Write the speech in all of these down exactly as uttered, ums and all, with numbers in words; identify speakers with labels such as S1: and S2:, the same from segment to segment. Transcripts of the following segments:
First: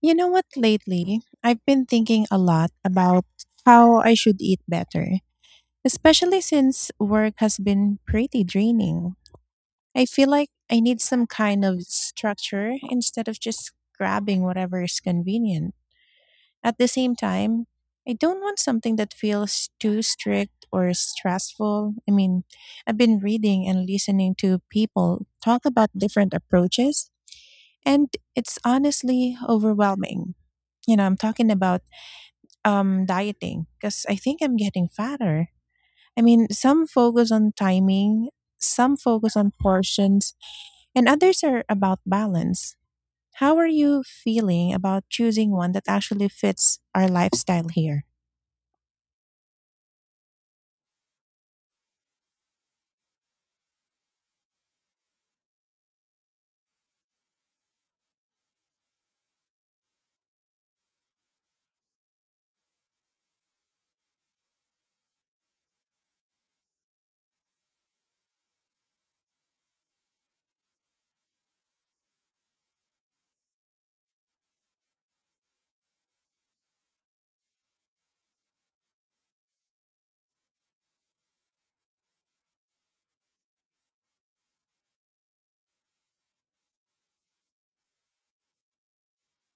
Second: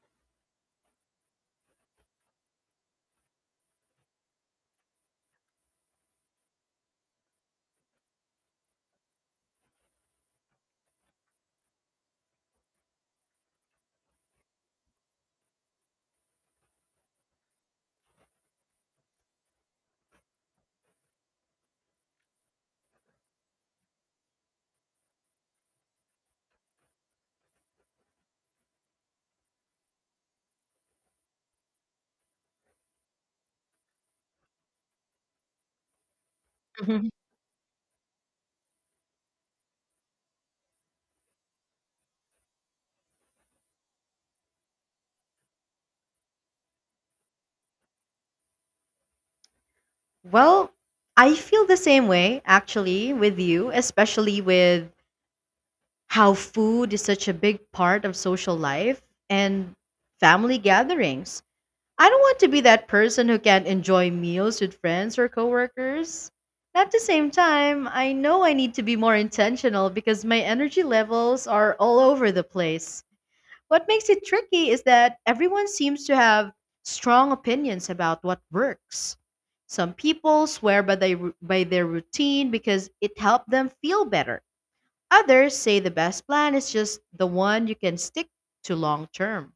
S1: You know what, lately, I've been thinking a lot about how I should eat better, especially since work has been pretty draining. I feel like I need some kind of structure instead of just grabbing whatever is convenient. At the same time, I don't want something that feels too strict or stressful. I mean, I've been reading and listening to people talk about different approaches, and it's honestly overwhelming. You know, I'm talking about um dieting because I think I'm getting fatter. I mean, some
S2: Mhm.
S1: focus on timing, some focus on portions, and others are about balance. How are you feeling about choosing one that actually fits our lifestyle here?
S2: Well, I feel the same way actually with you, especially with how food is such a big part of social life and family gatherings. I don't want to be that person who can't enjoy meals with friends or coworkers. At the same time, I know I need to be more intentional because my energy levels are all over the place. What makes it tricky is that everyone seems to have strong opinions about what works. Some people swear by they, by their routine because it helped them feel better. Others say the best plan is just the one you can stick to long term.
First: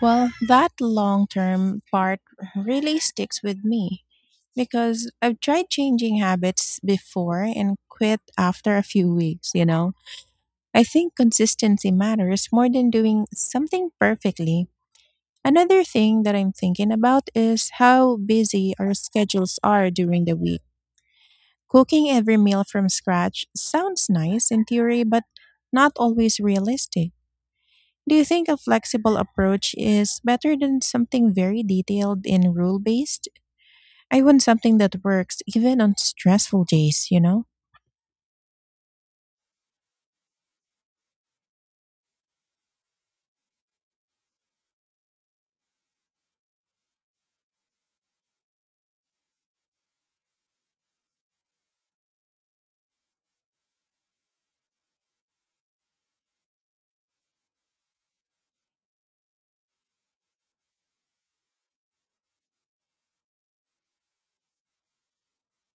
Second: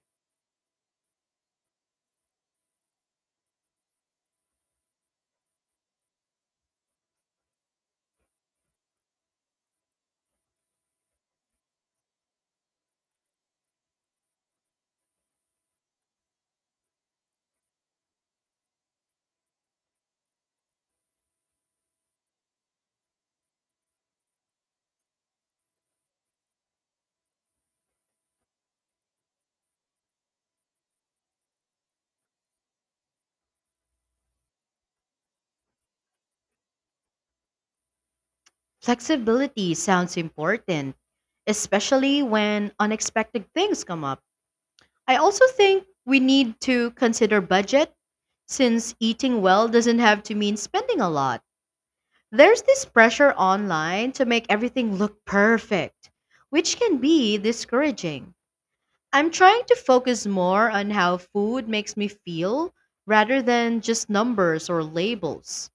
S1: Well, that long term part really sticks with me because I've tried changing habits before and quit after a few weeks, you know. I think consistency matters more than doing something perfectly. Another thing that I'm thinking about is how busy our schedules are during the week. Cooking every meal from scratch sounds nice in theory, but not always realistic. Do you think a flexible approach is better than something very detailed and rule based? I want something that works even on stressful days, you know?
S2: Flexibility sounds important, especially when unexpected things come up. I also think we need to consider budget, since eating well doesn't have to mean spending a lot. There's this pressure online to make everything look perfect, which can be discouraging. I'm trying to focus more on how food makes me feel rather than just numbers or labels.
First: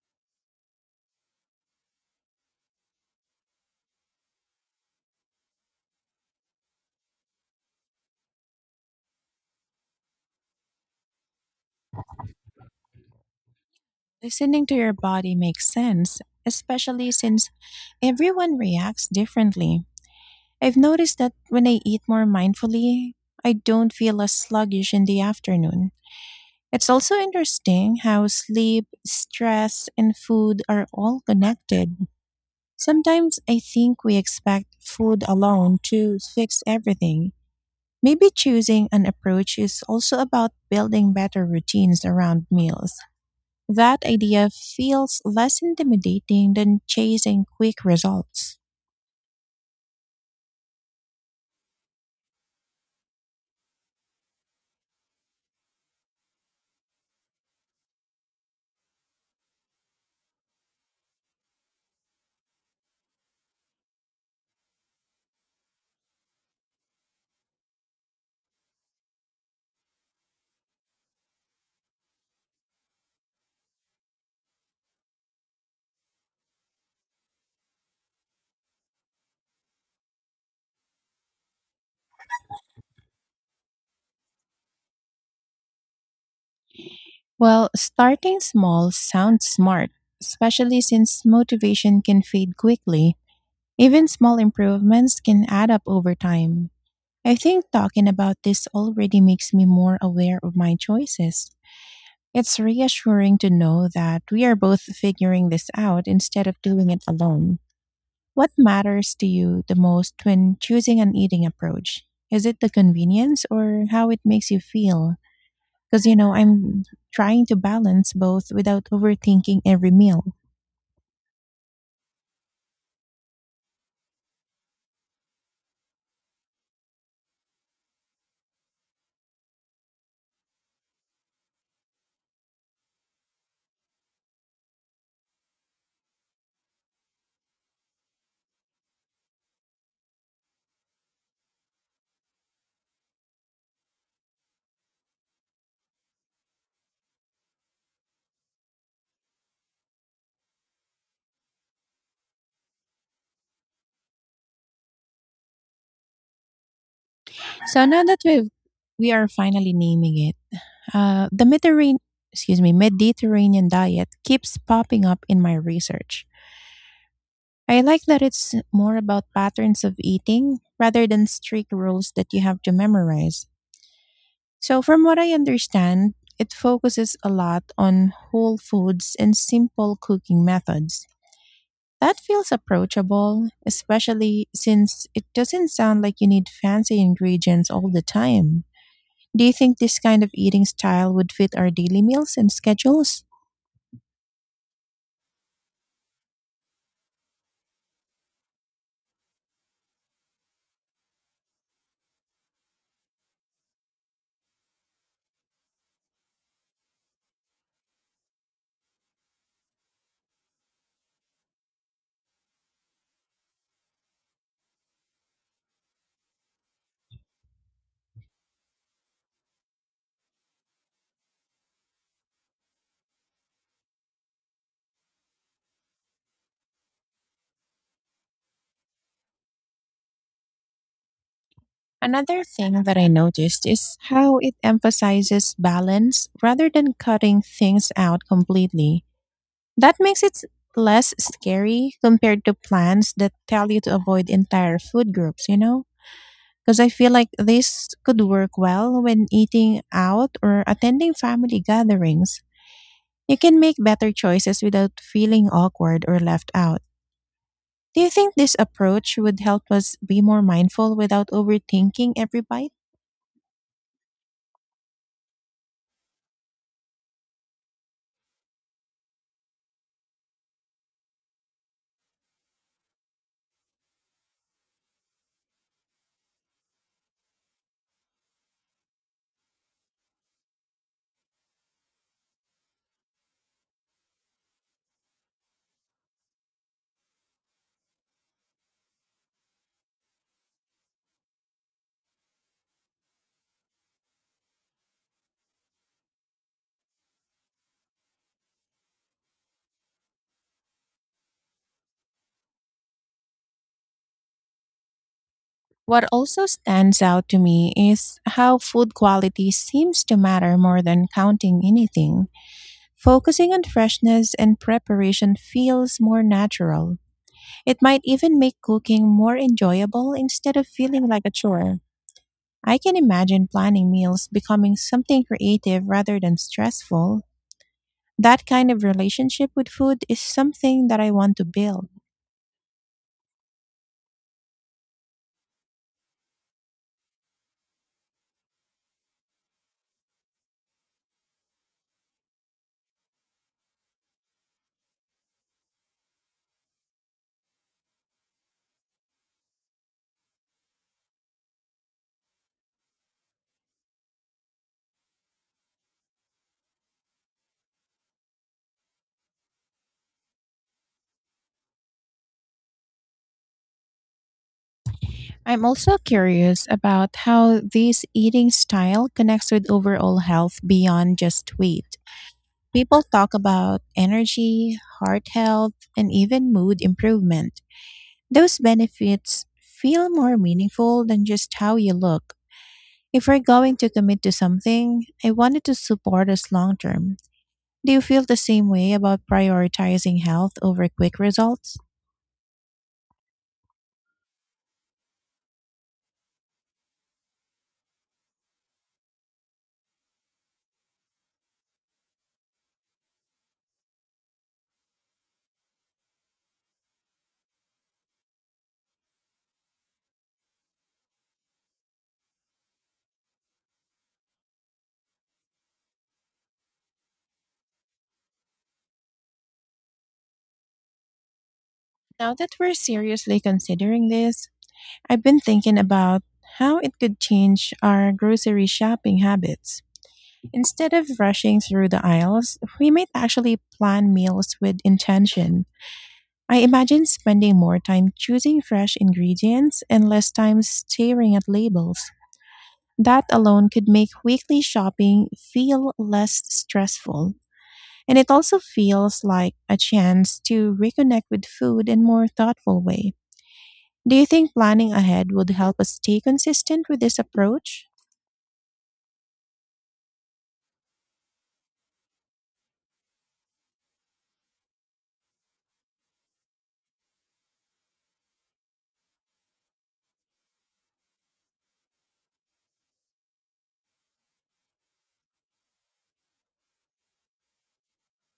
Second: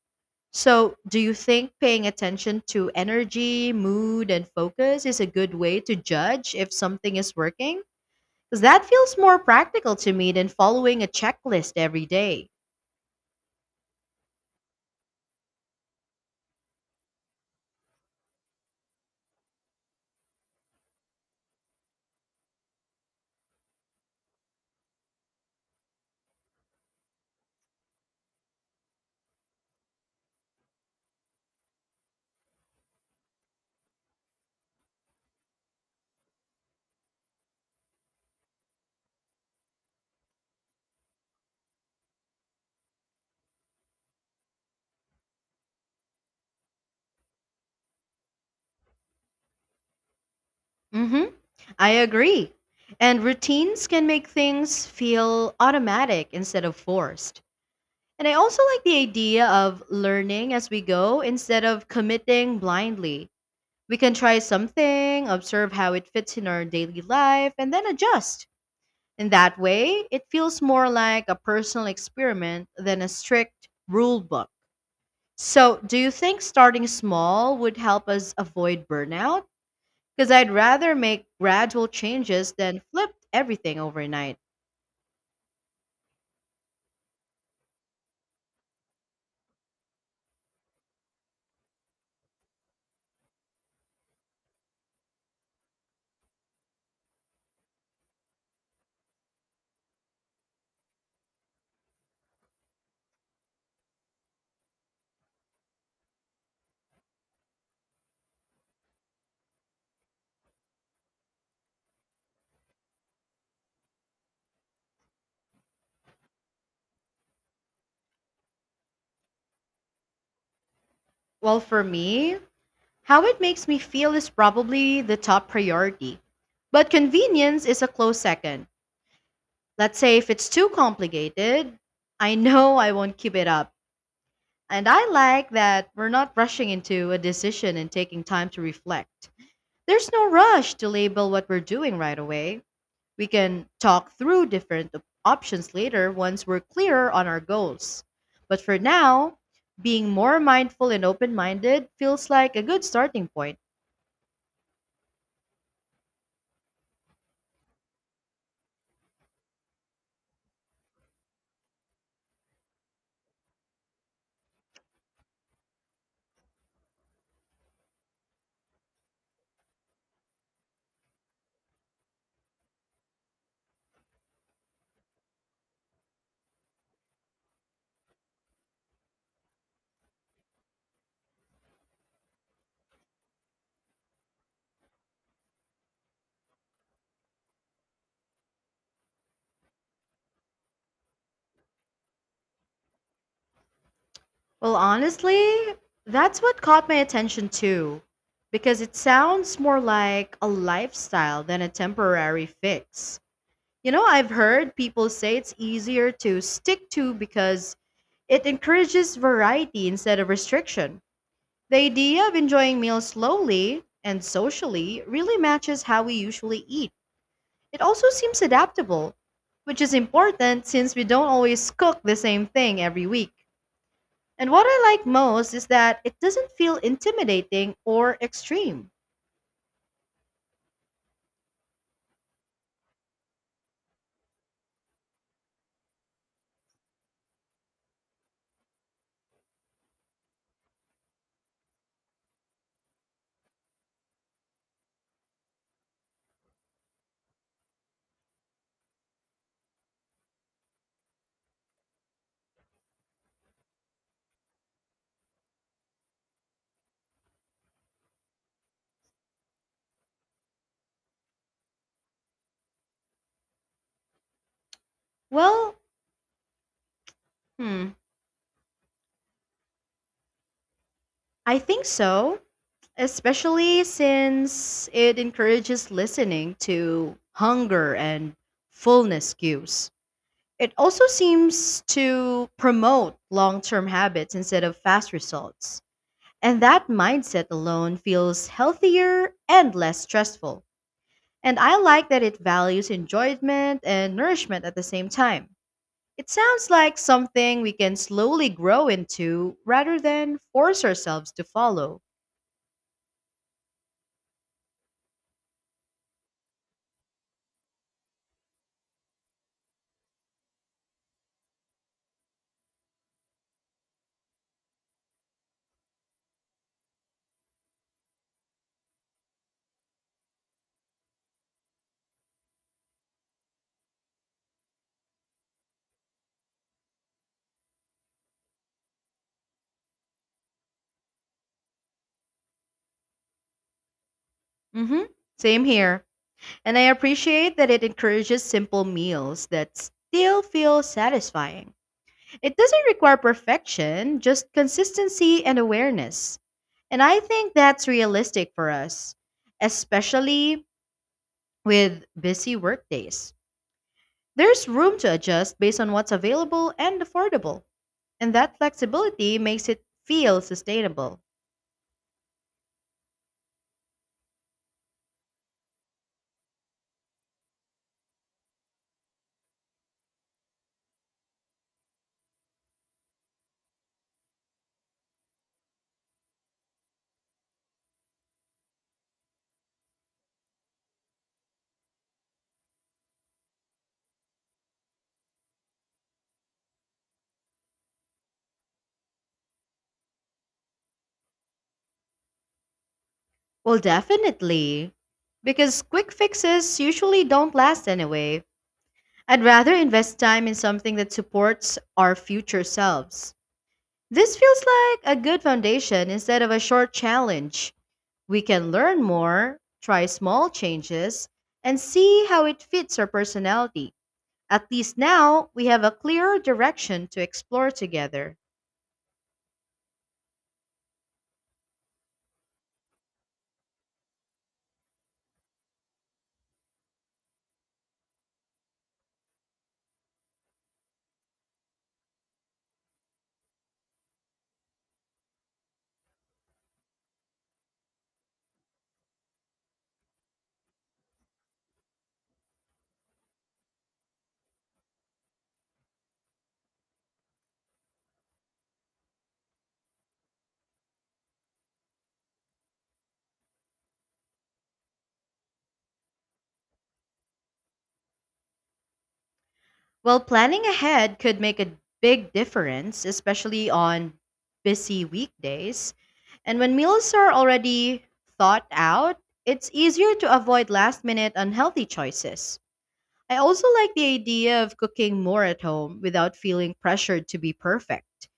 S2: So, do you think paying attention to energy, mood, and focus is a good way to judge if something is working? Because that feels more practical to me than following a checklist every day.
S1: Listening to your body makes sense, especially since everyone reacts differently. I've noticed that when I eat more mindfully, I don't feel as sluggish in the afternoon. It's also interesting how sleep, stress, and food are all connected. Sometimes I think we expect food alone to fix everything. Maybe choosing an approach is also about building better routines around meals. That idea feels less intimidating than chasing quick results.
S2: Mm-hmm. I agree. And routines can make things feel automatic instead of forced. And I also like the idea of learning as we go instead of committing blindly. We can try something, observe how it fits in our daily life, and then adjust. In that way, it feels more like a personal experiment than a strict rule book. So, do you think starting small would help us avoid burnout? Because I'd rather make gradual changes than flip everything overnight.
S1: Well, starting small sounds smart, especially since motivation can fade quickly. Even small improvements can add up over time. I think talking about this already makes me more aware of my choices. It's reassuring to know that we are both figuring this out instead of doing it alone. What matters to you the most when choosing an eating approach? Is it the convenience or how it makes you feel? Because you know I'm trying to balance both without overthinking every meal.
S2: Well, for me, how it makes me feel is probably the top priority. But convenience is a close second. Let's say if it's too complicated, I know I won't keep it up. And I like that we're not rushing into a decision and taking time to reflect. There's no rush to label what we're doing right away. We can talk through different op- options later once we're clearer on our goals. But for now, being more mindful and open minded feels like a good starting point.
S1: So now that we have we are finally naming it, uh, the Mediterranean, excuse me, Mediterranean diet keeps popping up in my research. I like that it's more about patterns of eating rather than strict rules that you have to memorize. So from what I understand, it focuses a lot on whole foods and simple cooking methods. That feels approachable, especially since it doesn't sound like you need fancy ingredients all the time. Do you think this kind of eating style would fit our daily meals and schedules?
S2: Well, honestly, that's what caught my attention too, because it sounds more like a lifestyle than a temporary fix. You know, I've heard people say it's easier to stick to because it encourages variety instead of restriction. The idea of enjoying meals slowly and socially really matches how we usually eat. It also seems adaptable, which is important since we don't always cook the same thing every week. And what I like most is that it doesn't feel intimidating or extreme.
S1: Another thing that I noticed is how it emphasizes balance rather than cutting things out completely. That makes it less scary compared to plans that tell you to avoid entire food groups, you know? Because I feel like this could work well when eating out or attending family gatherings. You can make better choices without feeling awkward or left out. Do you think this approach would help us be more mindful without overthinking every bite?
S2: Well, hmm, I think so, especially since it encourages listening to hunger and fullness cues. It also seems to promote long term habits instead of fast results. And that mindset alone feels healthier and less stressful. And I like that it values enjoyment and nourishment at the same time. It sounds like something we can slowly grow into rather than force ourselves to follow.
S1: What also stands out to me is how food quality seems to matter more than counting anything. Focusing on freshness and preparation feels more natural. It might even make cooking more enjoyable instead of feeling like a chore. I can imagine planning meals becoming something creative rather than stressful. That kind of relationship with food is something that I want to build.
S2: hmm Same here. And I appreciate that it encourages simple meals that still feel satisfying. It doesn't require perfection, just consistency and awareness. And I think that's realistic for us, especially with busy workdays. There's room to adjust based on what's available and affordable, and that flexibility makes it feel sustainable.
S1: I'm also curious about how this eating style connects with overall health beyond just weight. People talk about energy, heart health, and even mood improvement. Those benefits feel more meaningful than just how you look. If we're going to commit to something, I wanted to support us long term. Do you feel the same way about prioritizing health over quick results?
S2: Well, definitely, because quick fixes usually don't last anyway. I'd rather invest time in something that supports our future selves. This feels like a good foundation instead of a short challenge. We can learn more, try small changes, and see how it fits our personality. At least now, we have a clearer direction to explore together.
S1: Now that we're seriously considering this, I've been thinking about how it could change our grocery shopping habits. Instead of rushing through the aisles, we might actually plan meals with intention. I imagine spending more time choosing fresh ingredients and less time staring at labels. That alone could make weekly shopping feel less stressful. And it also feels like a chance to reconnect with food in more thoughtful way. Do you think planning ahead would help us stay consistent with this approach?
S2: Well, planning ahead could make a big difference, especially on busy weekdays. And when meals are already thought out, it's easier to avoid last minute unhealthy choices. I also like the idea of cooking more at home without feeling pressured to be perfect.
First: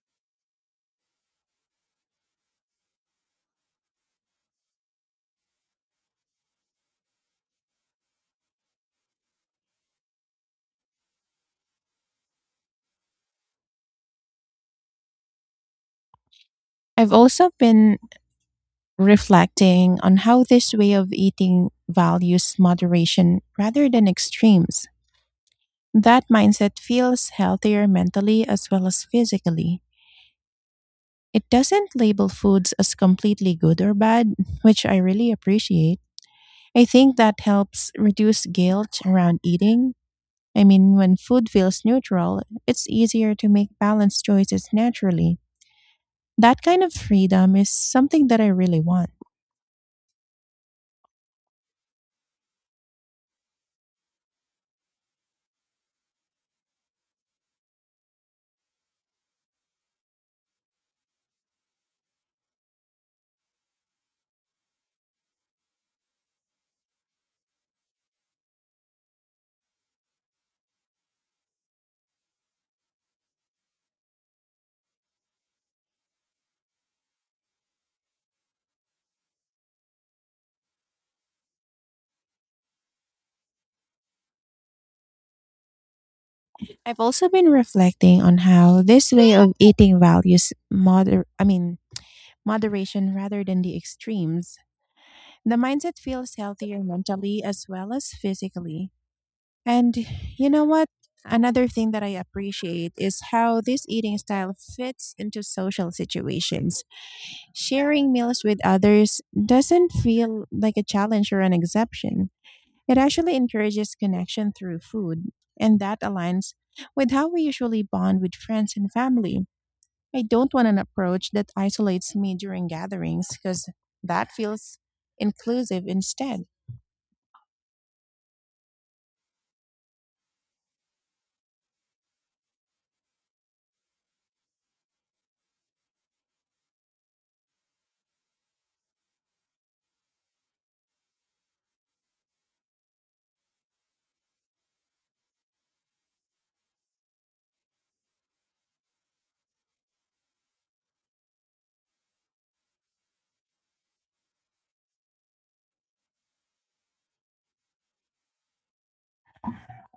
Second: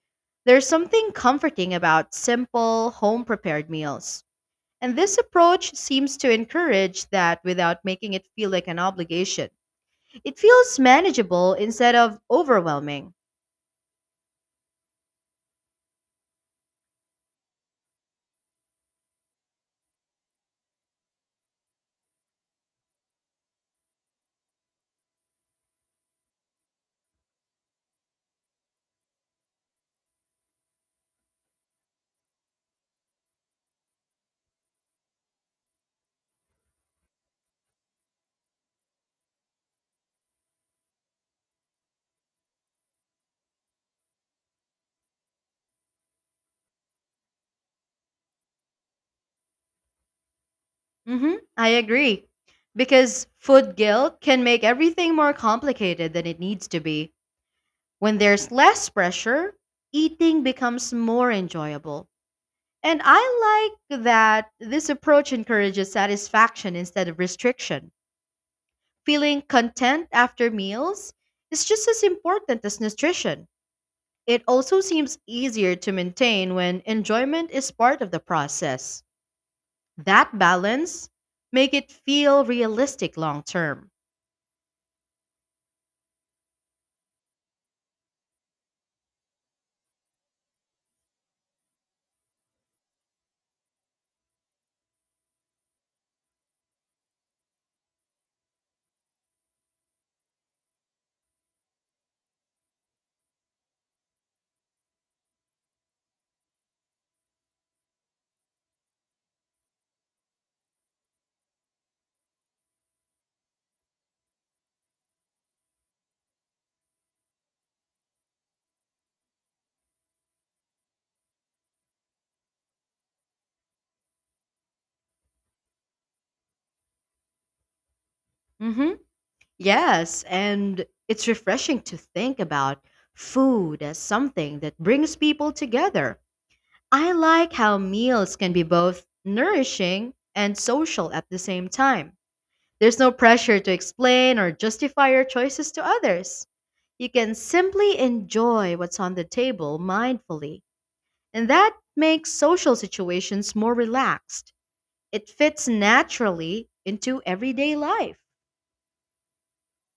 S2: There's something comforting about simple, home prepared meals. And this approach seems to encourage that without making it feel like an obligation. It feels manageable instead of overwhelming.
S1: I've also been reflecting on how this way of eating values moderation rather than extremes. That mindset feels healthier mentally as well as physically. It doesn't label foods as completely good or bad, which I really appreciate. I think that helps reduce guilt around eating. I mean, when food feels neutral, it's easier to make balanced choices naturally. That kind of freedom is something that I really want.
S2: hmm I agree. Because food guilt can make everything more complicated than it needs to be. When there's less pressure, eating becomes more enjoyable. And I like that this approach encourages satisfaction instead of restriction. Feeling content after meals is just as important as nutrition. It also seems easier to maintain when enjoyment is part of the process. That balance make it feel realistic long term.
S1: I've also been reflecting on how this way of eating values moder I mean moderation rather than the extremes. The mindset feels healthier mentally as well as physically. And you know what? Another thing that I appreciate is how this eating style fits into social situations. Sharing meals with others doesn't feel like a challenge or an exception, it actually encourages connection through food, and that aligns with how we usually bond with friends and family. I don't want an approach that isolates me during gatherings because that feels inclusive instead.
S2: Mhm. Yes, and it's refreshing to think about food as something that brings people together. I like how meals can be both nourishing and social at the same time. There's no pressure to explain or justify your choices to others. You can simply enjoy what's on the table mindfully, and that makes social situations more relaxed. It fits naturally into everyday life.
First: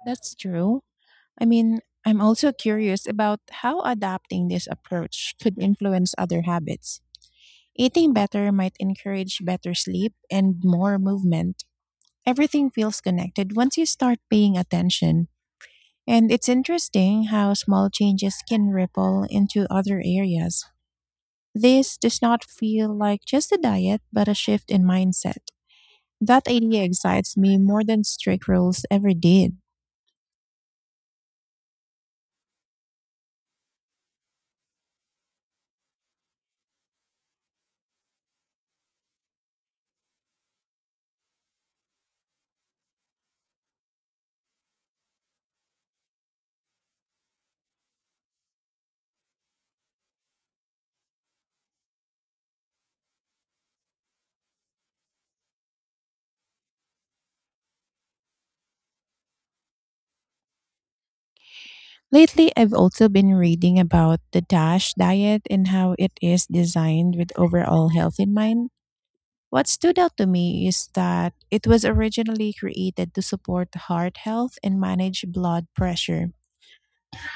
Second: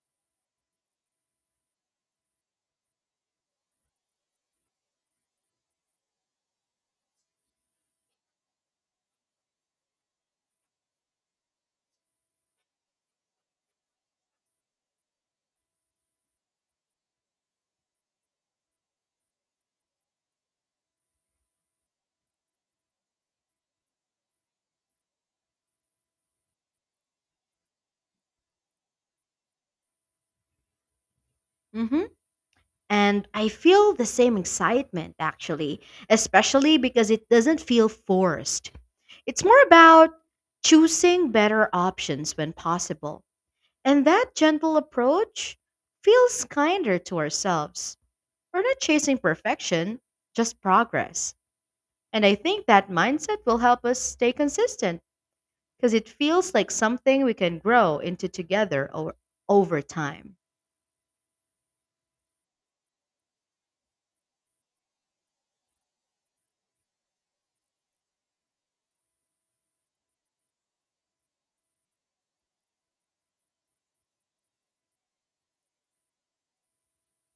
S1: That's true. I mean, I'm also curious about how adapting this approach could influence other habits. Eating better might encourage better sleep and more movement. Everything feels connected once you start paying attention. And it's interesting how small changes can ripple into other areas. This does not feel like just a diet, but a shift in mindset. That idea excites me more than strict rules ever did.
S2: Mhm. And I feel the same excitement actually, especially because it doesn't feel forced. It's more about choosing better options when possible. And that gentle approach feels kinder to ourselves. We're not chasing perfection, just progress. And I think that mindset will help us stay consistent because it feels like something we can grow into together o- over time.
S1: Lately, I've also been reading about the DASH diet and how it is designed with overall health in mind. What stood out to me is that it was originally created to support heart health and manage blood pressure.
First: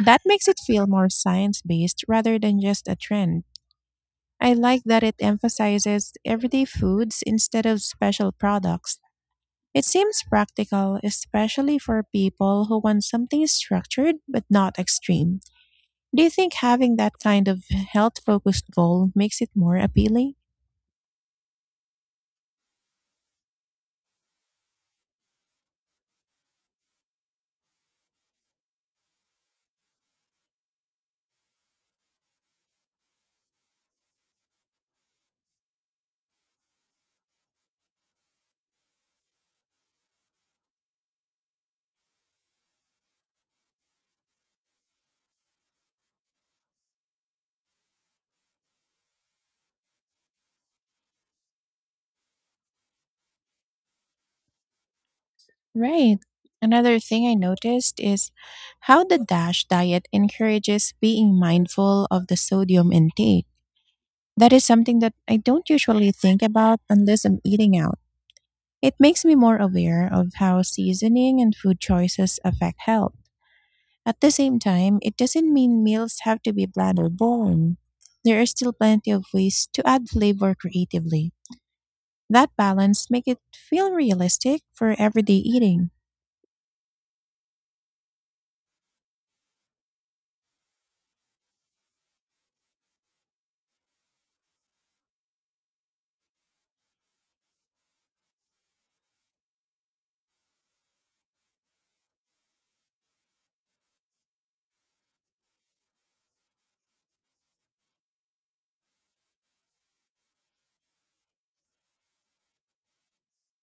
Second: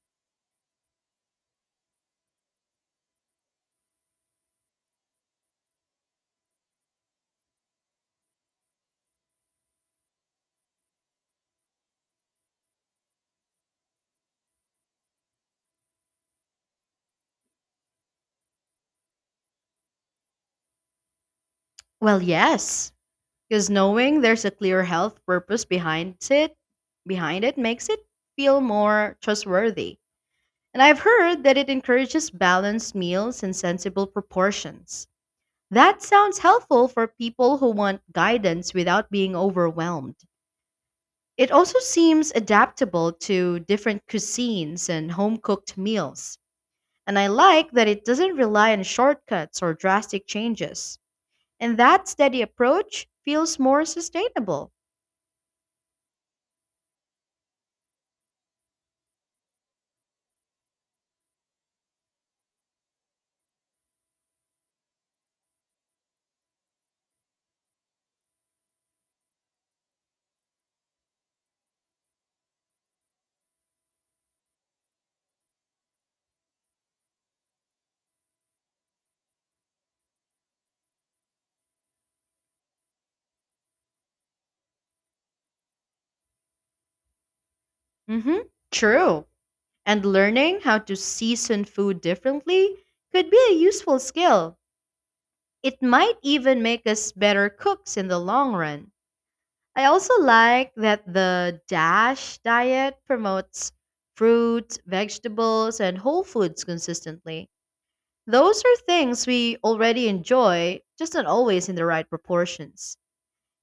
S1: That makes it feel more science based rather than just a trend. I like that it emphasizes everyday foods instead of special products. It seems practical, especially for people who want something structured but not extreme. Do you think having that kind of health focused goal makes it more appealing?
S2: Well, yes, because knowing there's a clear health purpose behind it, behind it makes it feel more trustworthy. And I've heard that it encourages balanced meals and sensible proportions. That sounds helpful for people who want guidance without being overwhelmed. It also seems adaptable to different cuisines and home cooked meals. And I like that it doesn't rely on shortcuts or drastic changes. And that steady approach feels more sustainable.
S1: Right. Another thing I noticed is how the DASH diet encourages being mindful of the sodium intake. That is something that I don't usually think about unless I'm eating out. It makes me more aware of how seasoning and food choices affect health. At the same time, it doesn't mean meals have to be bland or boring. There are still plenty of ways to add flavor creatively. That balance makes it feel realistic for everyday eating.
S2: hmm. True. And learning how to season food differently could be a useful skill. It might even make us better cooks in the long run. I also like that the DASH diet promotes fruits, vegetables, and whole foods consistently. Those are things we already enjoy, just not always in the right proportions.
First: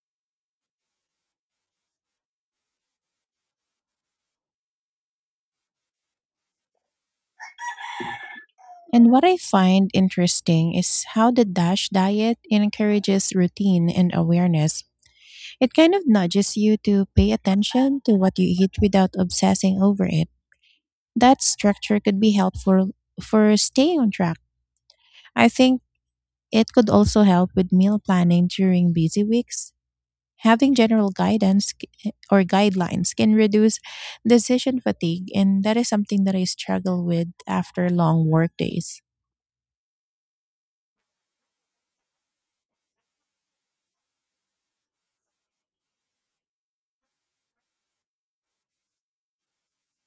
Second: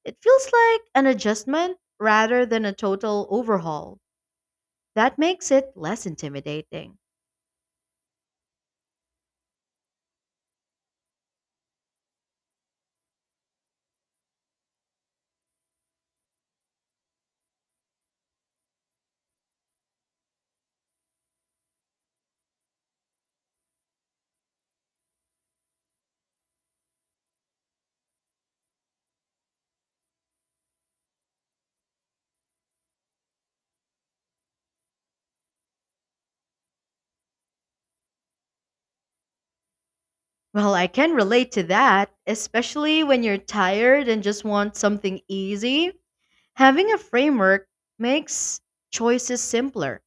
S2: It feels like an adjustment rather than a total overhaul. That makes it less intimidating.
S1: And what I find interesting is how the DASH diet encourages routine and awareness. It kind of nudges you to pay attention to what you eat without obsessing over it. That structure could be helpful for staying on track. I think it could also help with meal planning during busy weeks. Having general guidance c- or guidelines can reduce decision fatigue, and that is something that I struggle with after long work days.
S2: Well, I can relate to that, especially when you're tired and just want something easy. Having a framework makes choices simpler.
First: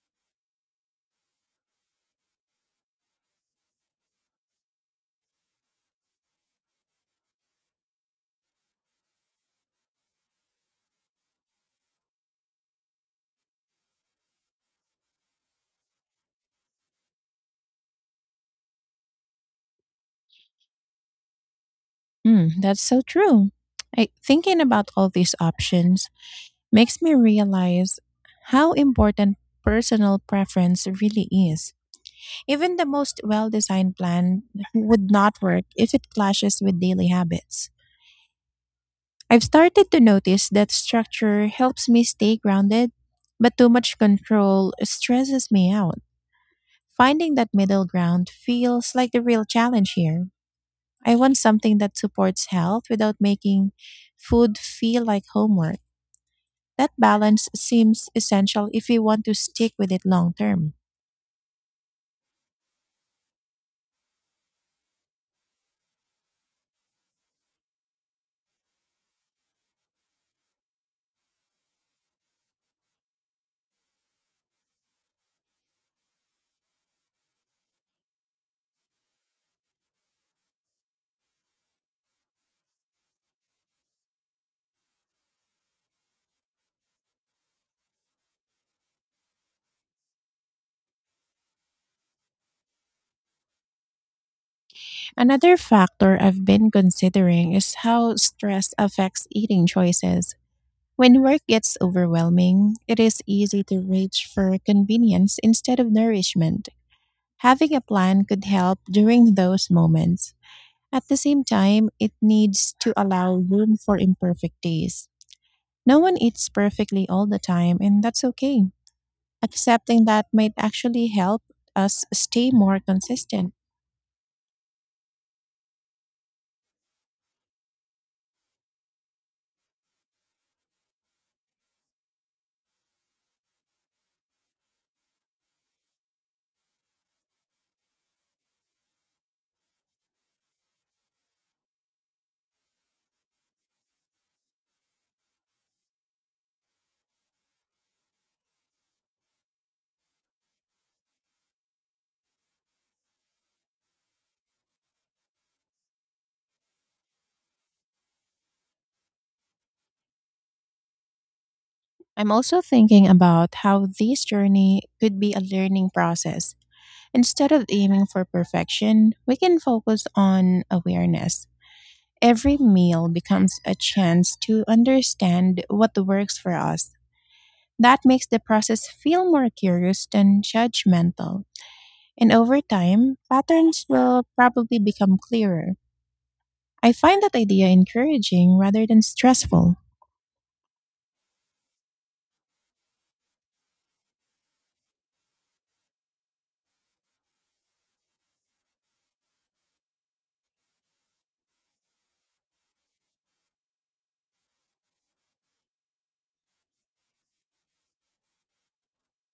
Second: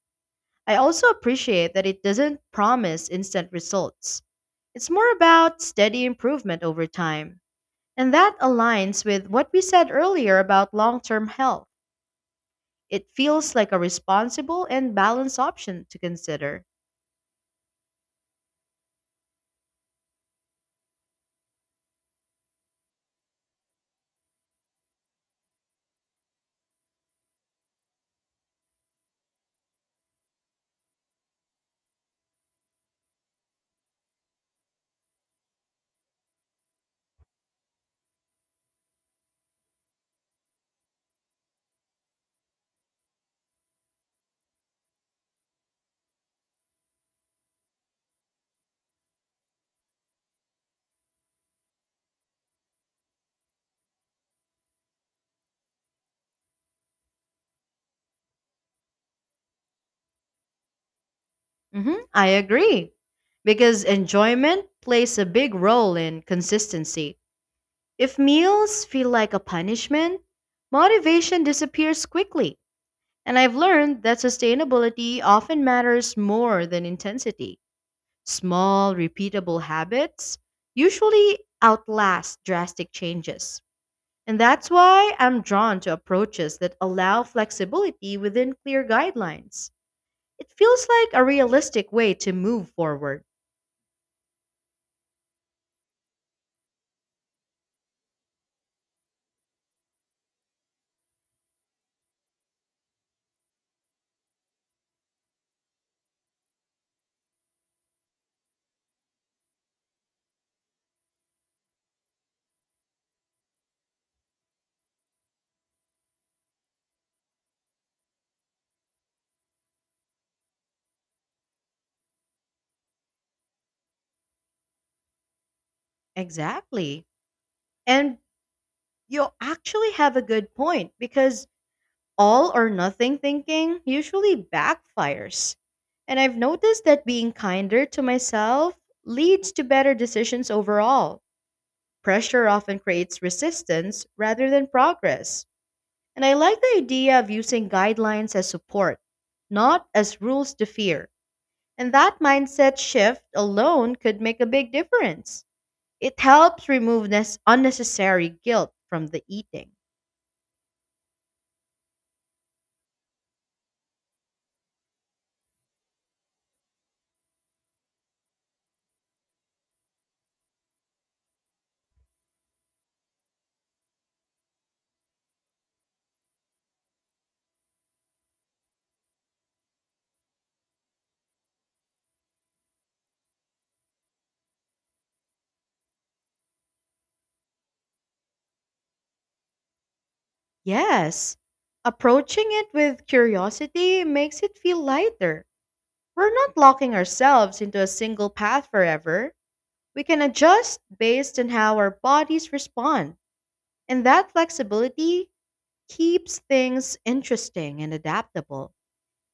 S2: I also appreciate that it doesn't promise instant results. It's more about steady improvement over time. And that aligns with what we said earlier about long term health. It feels like a responsible and balanced option to consider.
S1: Mm, that's so true. I, thinking about all these options makes me realize how important personal preference really is. Even the most well designed plan would not work if it clashes with daily habits. I've started to notice that structure helps me stay grounded, but too much control stresses me out. Finding that middle ground feels like the real challenge here. I want something that supports health without making food feel like homework. That balance seems essential if we want to stick with it long term.
S2: hmm I agree. Because enjoyment plays a big role in consistency. If meals feel like a punishment, motivation disappears quickly. And I've learned that sustainability often matters more than intensity. Small, repeatable habits usually outlast drastic changes. And that's why I'm drawn to approaches that allow flexibility within clear guidelines. It feels like a realistic way to move forward.
S1: Another factor I've been considering is how stress affects eating choices. When work gets overwhelming, it is easy to reach for convenience instead of nourishment. Having a plan could help during those moments. At the same time, it needs to allow room for imperfect days. No one eats perfectly all the time, and that's okay. Accepting that might actually help us stay more consistent.
S2: Exactly. And you actually have a good point, because all or nothing thinking usually backfires. And I've noticed that being kinder to myself leads to better decisions overall. Pressure often creates resistance rather than progress. And I like the idea of using guidelines as support, not as rules to fear. And that mindset shift alone could make a big difference. It helps remove this unnecessary guilt from the eating.
S1: I'm also thinking about how this journey could be a learning process. Instead of aiming for perfection, we can focus on awareness. Every meal becomes a chance to understand what works for us. That makes the process feel more curious than judgmental. And over time, patterns will probably become clearer. I find that idea encouraging rather than stressful.
S2: Yes, approaching it with curiosity makes it feel lighter. We're not locking ourselves into a single path forever. We can adjust based on how our bodies respond, and that flexibility keeps things interesting and adaptable.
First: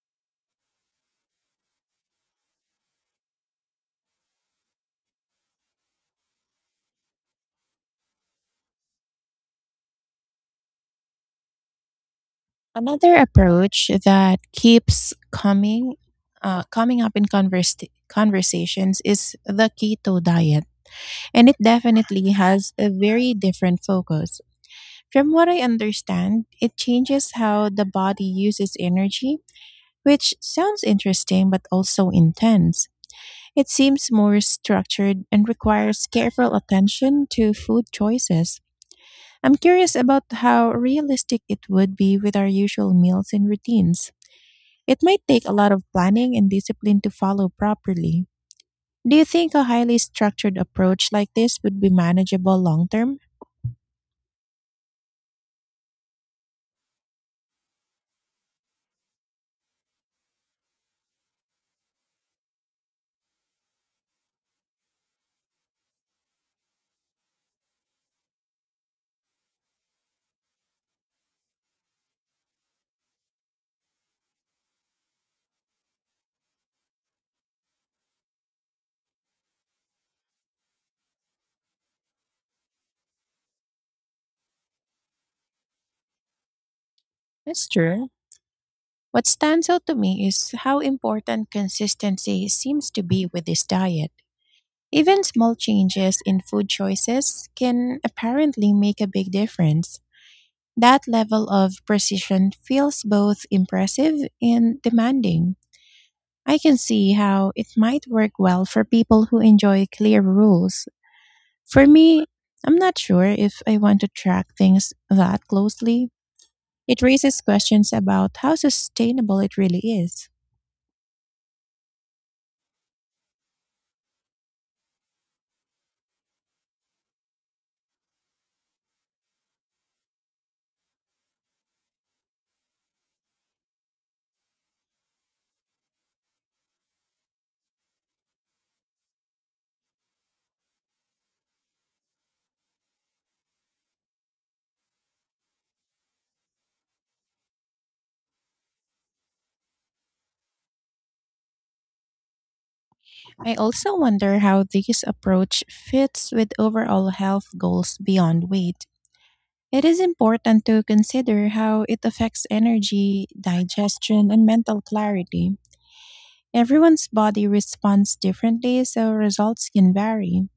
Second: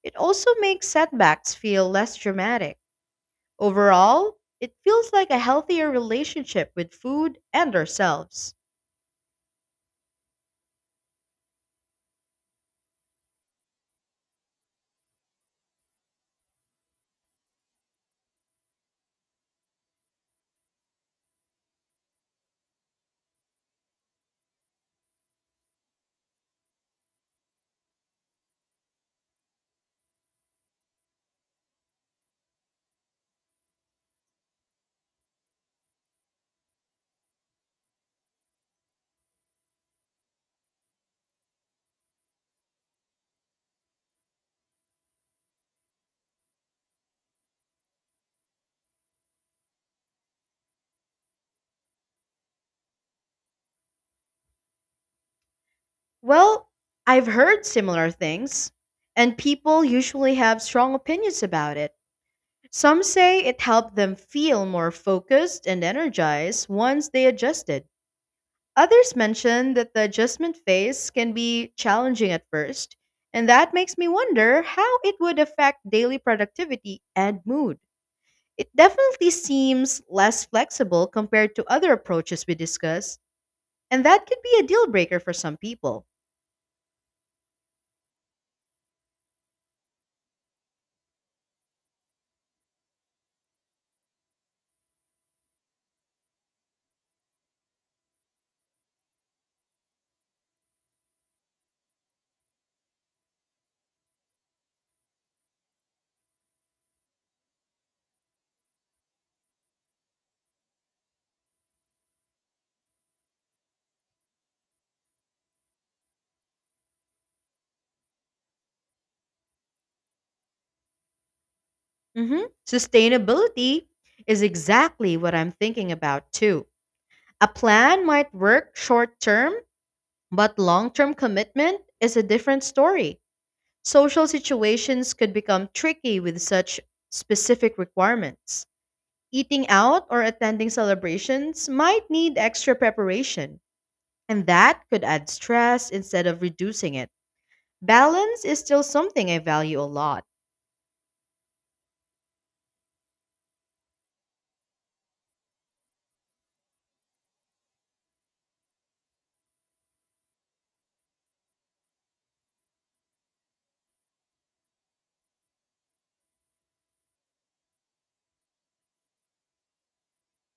S2: It also makes setbacks feel less dramatic. Overall, it feels like a healthier relationship with food and ourselves.
S1: Another approach that keeps coming uh, coming up in converse- conversations is the keto diet. And it definitely has a very different focus. From what I understand, it changes how the body uses energy, which sounds interesting but also intense. It seems more structured and requires careful attention to food choices. I'm curious about how realistic it would be with our usual meals and routines. It might take a lot of planning and discipline to follow properly. Do you think a highly structured approach like this would be manageable long term?
S2: Well, I've heard similar things, and people usually have strong opinions about it. Some say it helped them feel more focused and energized once they adjusted. Others mention that the adjustment phase can be challenging at first, and that makes me wonder how it would affect daily productivity and mood. It definitely seems less flexible compared to other approaches we discussed, and that could be a deal breaker for some people.
S1: That's true. What stands out to me is how important consistency seems to be with this diet. Even small changes in food choices can apparently make a big difference. That level of precision feels both impressive and demanding. I can see how it might work well for people who enjoy clear rules. For me, I'm not sure if I want to track things that closely. It raises questions about how sustainable it really is.
S2: Mhm. Sustainability is exactly what I'm thinking about too. A plan might work short term, but long term commitment is a different story. Social situations could become tricky with such specific requirements. Eating out or attending celebrations might need extra preparation, and that could add stress instead of reducing it. Balance is still something I value a lot.
S1: I also wonder how this approach fits with overall health goals beyond weight. It is important to consider how it affects energy, digestion, and mental clarity. Everyone's body responds differently, so results can vary.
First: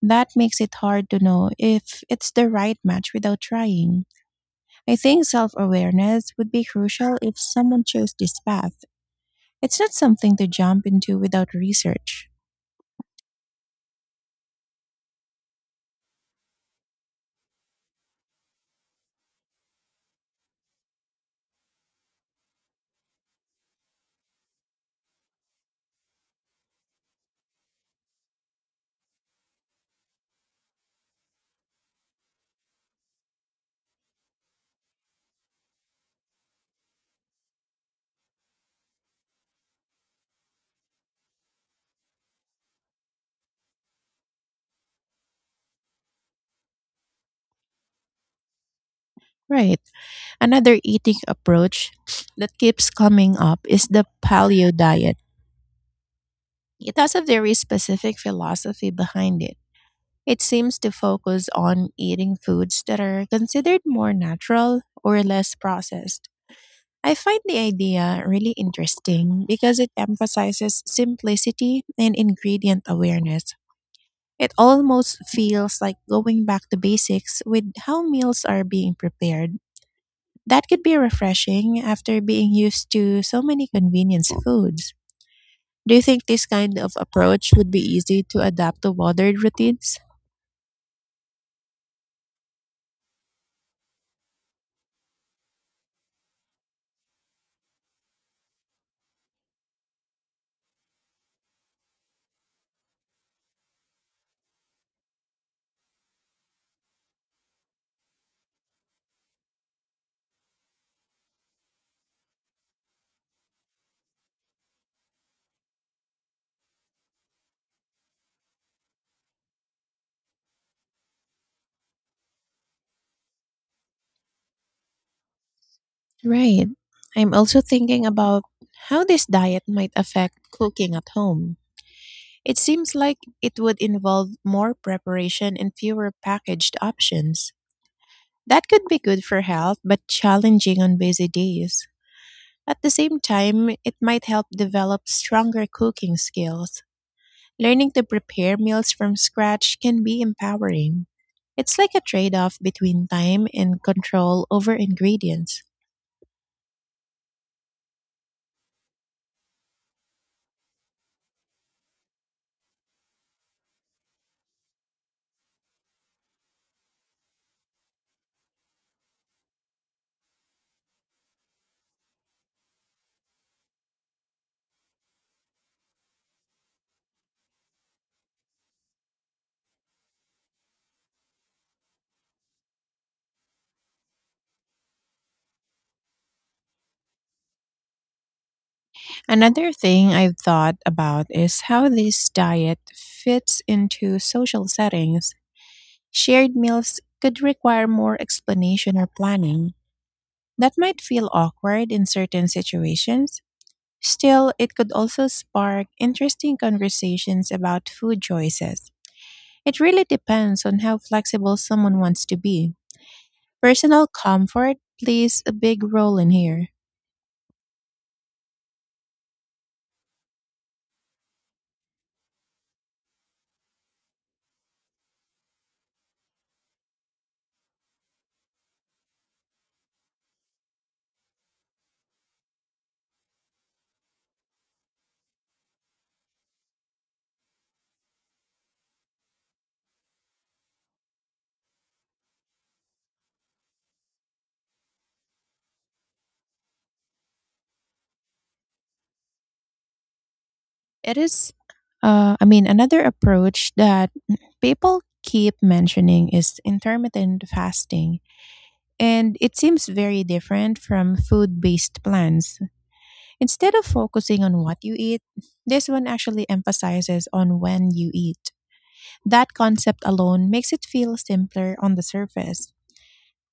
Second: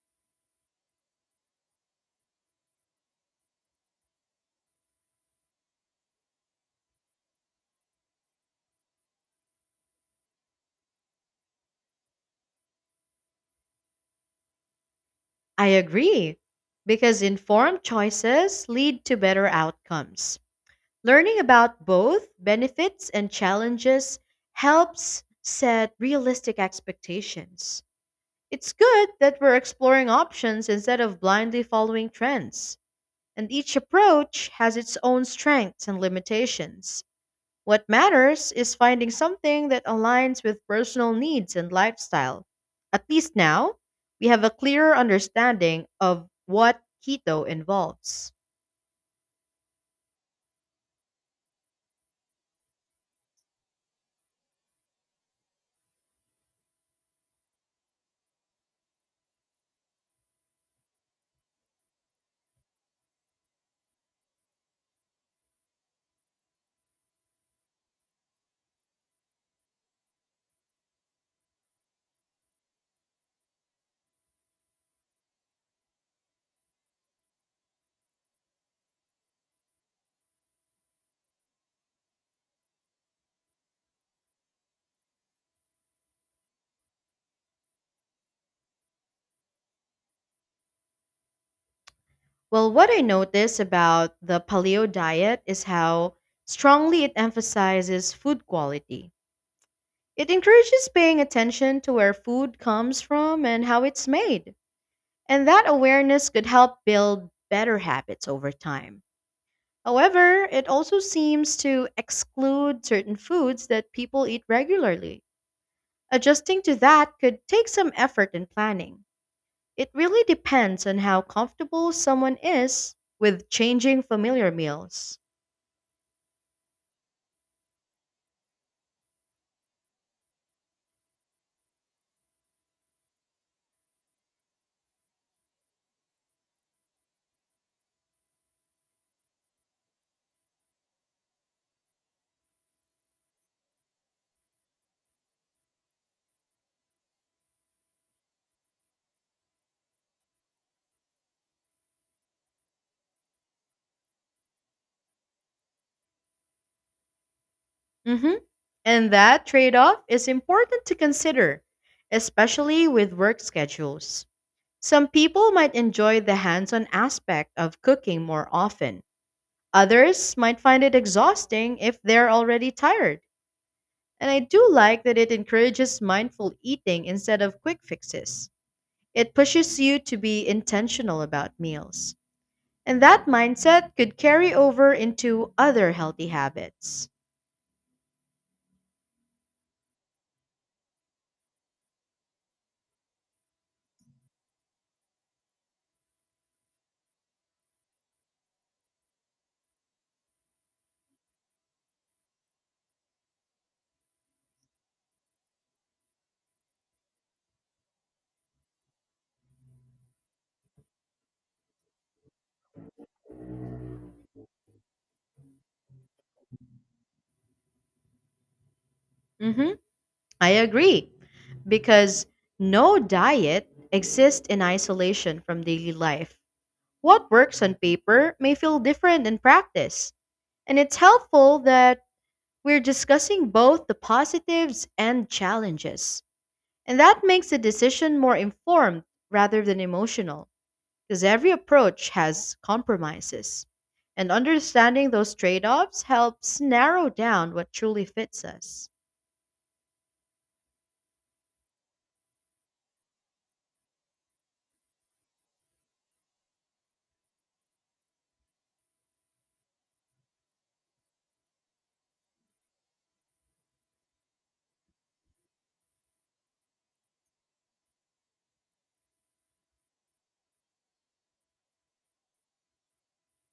S1: That makes it hard to know if it's the right match without trying. I think self awareness would be crucial if someone chose this path. It's not something to jump into without research.
S2: I agree, because informed choices lead to better outcomes. Learning about both benefits and challenges helps set realistic expectations. It's good that we're exploring options instead of blindly following trends, and each approach has its own strengths and limitations. What matters is finding something that aligns with personal needs and lifestyle. At least now, we have a clearer understanding of what keto involves.
S1: Right. Another eating approach that keeps coming up is the paleo diet. It has a very specific philosophy behind it. It seems to focus on eating foods that are considered more natural or less processed. I find the idea really interesting because it emphasizes simplicity and ingredient awareness. It almost feels like going back to basics with how meals are being prepared. That could be refreshing after being used to so many convenience foods. Do you think this kind of approach would be easy to adapt to modern routines?
S2: Well, what I notice about the paleo diet is how strongly it emphasizes food quality. It encourages paying attention to where food comes from and how it's made. And that awareness could help build better habits over time. However, it also seems to exclude certain foods that people eat regularly. Adjusting to that could take some effort and planning. It really depends on how comfortable someone is with changing familiar meals.
S1: Right. I'm also thinking about how this diet might affect cooking at home. It seems like it would involve more preparation and fewer packaged options. That could be good for health, but challenging on busy days. At the same time, it might help develop stronger cooking skills. Learning to prepare meals from scratch can be empowering. It's like a trade off between time and control over ingredients.
S2: Mhm. And that trade off is important to consider, especially with work schedules. Some people might enjoy the hands on aspect of cooking more often, others might find it exhausting if they're already tired. And I do like that it encourages mindful eating instead of quick fixes. It pushes you to be intentional about meals. And that mindset could carry over into other healthy habits.
S1: Another thing I've thought about is how this diet fits into social settings. Shared meals could require more explanation or planning. That might feel awkward in certain situations. Still, it could also spark interesting conversations about food choices. It really depends on how flexible someone wants to be. Personal comfort plays a big role in here.
S2: hmm I agree. Because no diet exists in isolation from daily life. What works on paper may feel different in practice. And it's helpful that we're discussing both the positives and challenges. And that makes the decision more informed rather than emotional, because every approach has compromises. And understanding those trade offs helps narrow down what truly fits us.
S1: It is, uh, I mean, another approach that people keep mentioning is intermittent fasting. And it seems very different from food based plans. Instead of focusing on what you eat, this one actually emphasizes on when you eat. That concept alone makes it feel simpler on the surface.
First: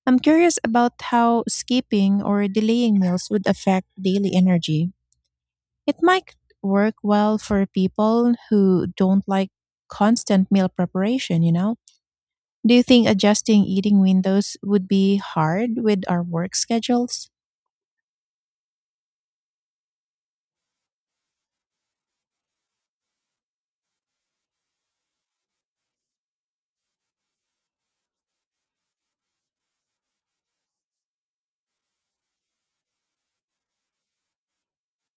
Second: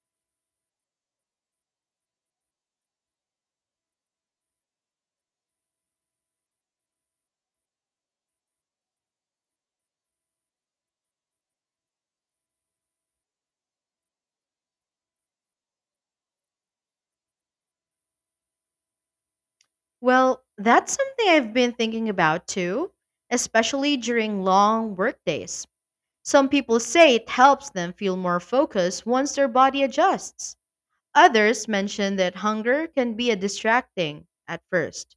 S1: I'm curious about how skipping or delaying meals would affect daily energy. It might work well for people who don't like constant meal preparation, you know? Do you think adjusting eating windows would be hard with our work schedules?
S2: Well, that's something I've been thinking about too, especially during long workdays. Some people say it helps them feel more focused once their body adjusts. Others mention that hunger can be a distracting at first.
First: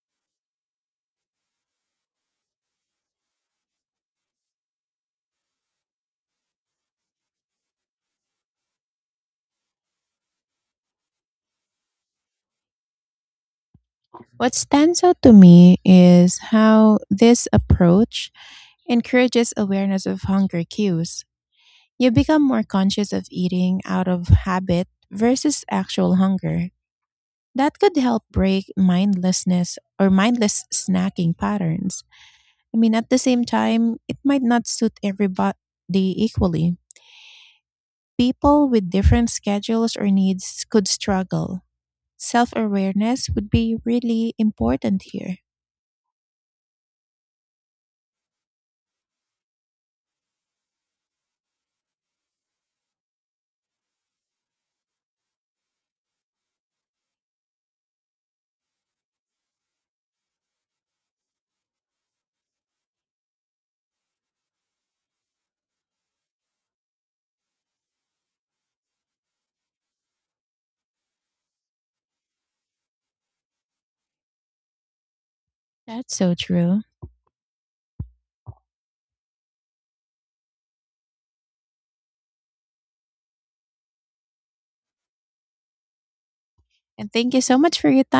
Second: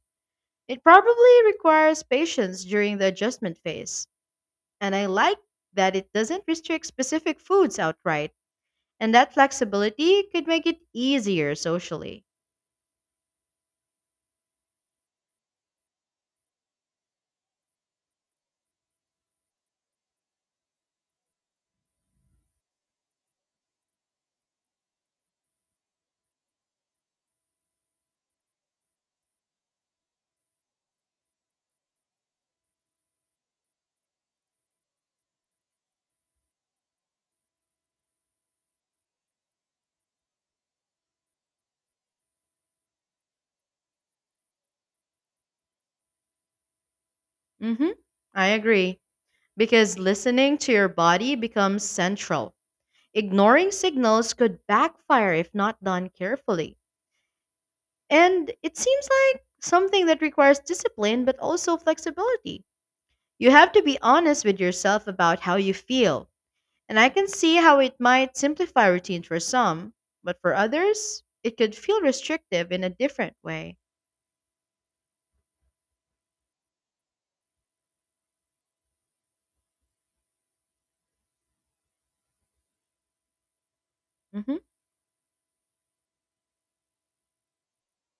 S2: It probably requires patience during the adjustment phase, and I like that it doesn't restrict specific foods outright, and that flexibility could make it easier socially.
S1: What stands out to me is how this approach encourages awareness of hunger cues. You become more conscious of eating out of habit versus actual hunger. That could help break mindlessness or mindless snacking patterns. I mean, at the same time, it might not suit everybody equally. People with different schedules or needs could struggle. Self awareness would be really important here.
S2: Mhm. I agree, because listening to your body becomes central. Ignoring signals could backfire if not done carefully. And it seems like something that requires discipline but also flexibility. You have to be honest with yourself about how you feel. And I can see how it might simplify routine for some, but for others, it could feel restrictive in a different way.
S1: That's so true.
S2: Mhm.
S1: And thank you so much for your time.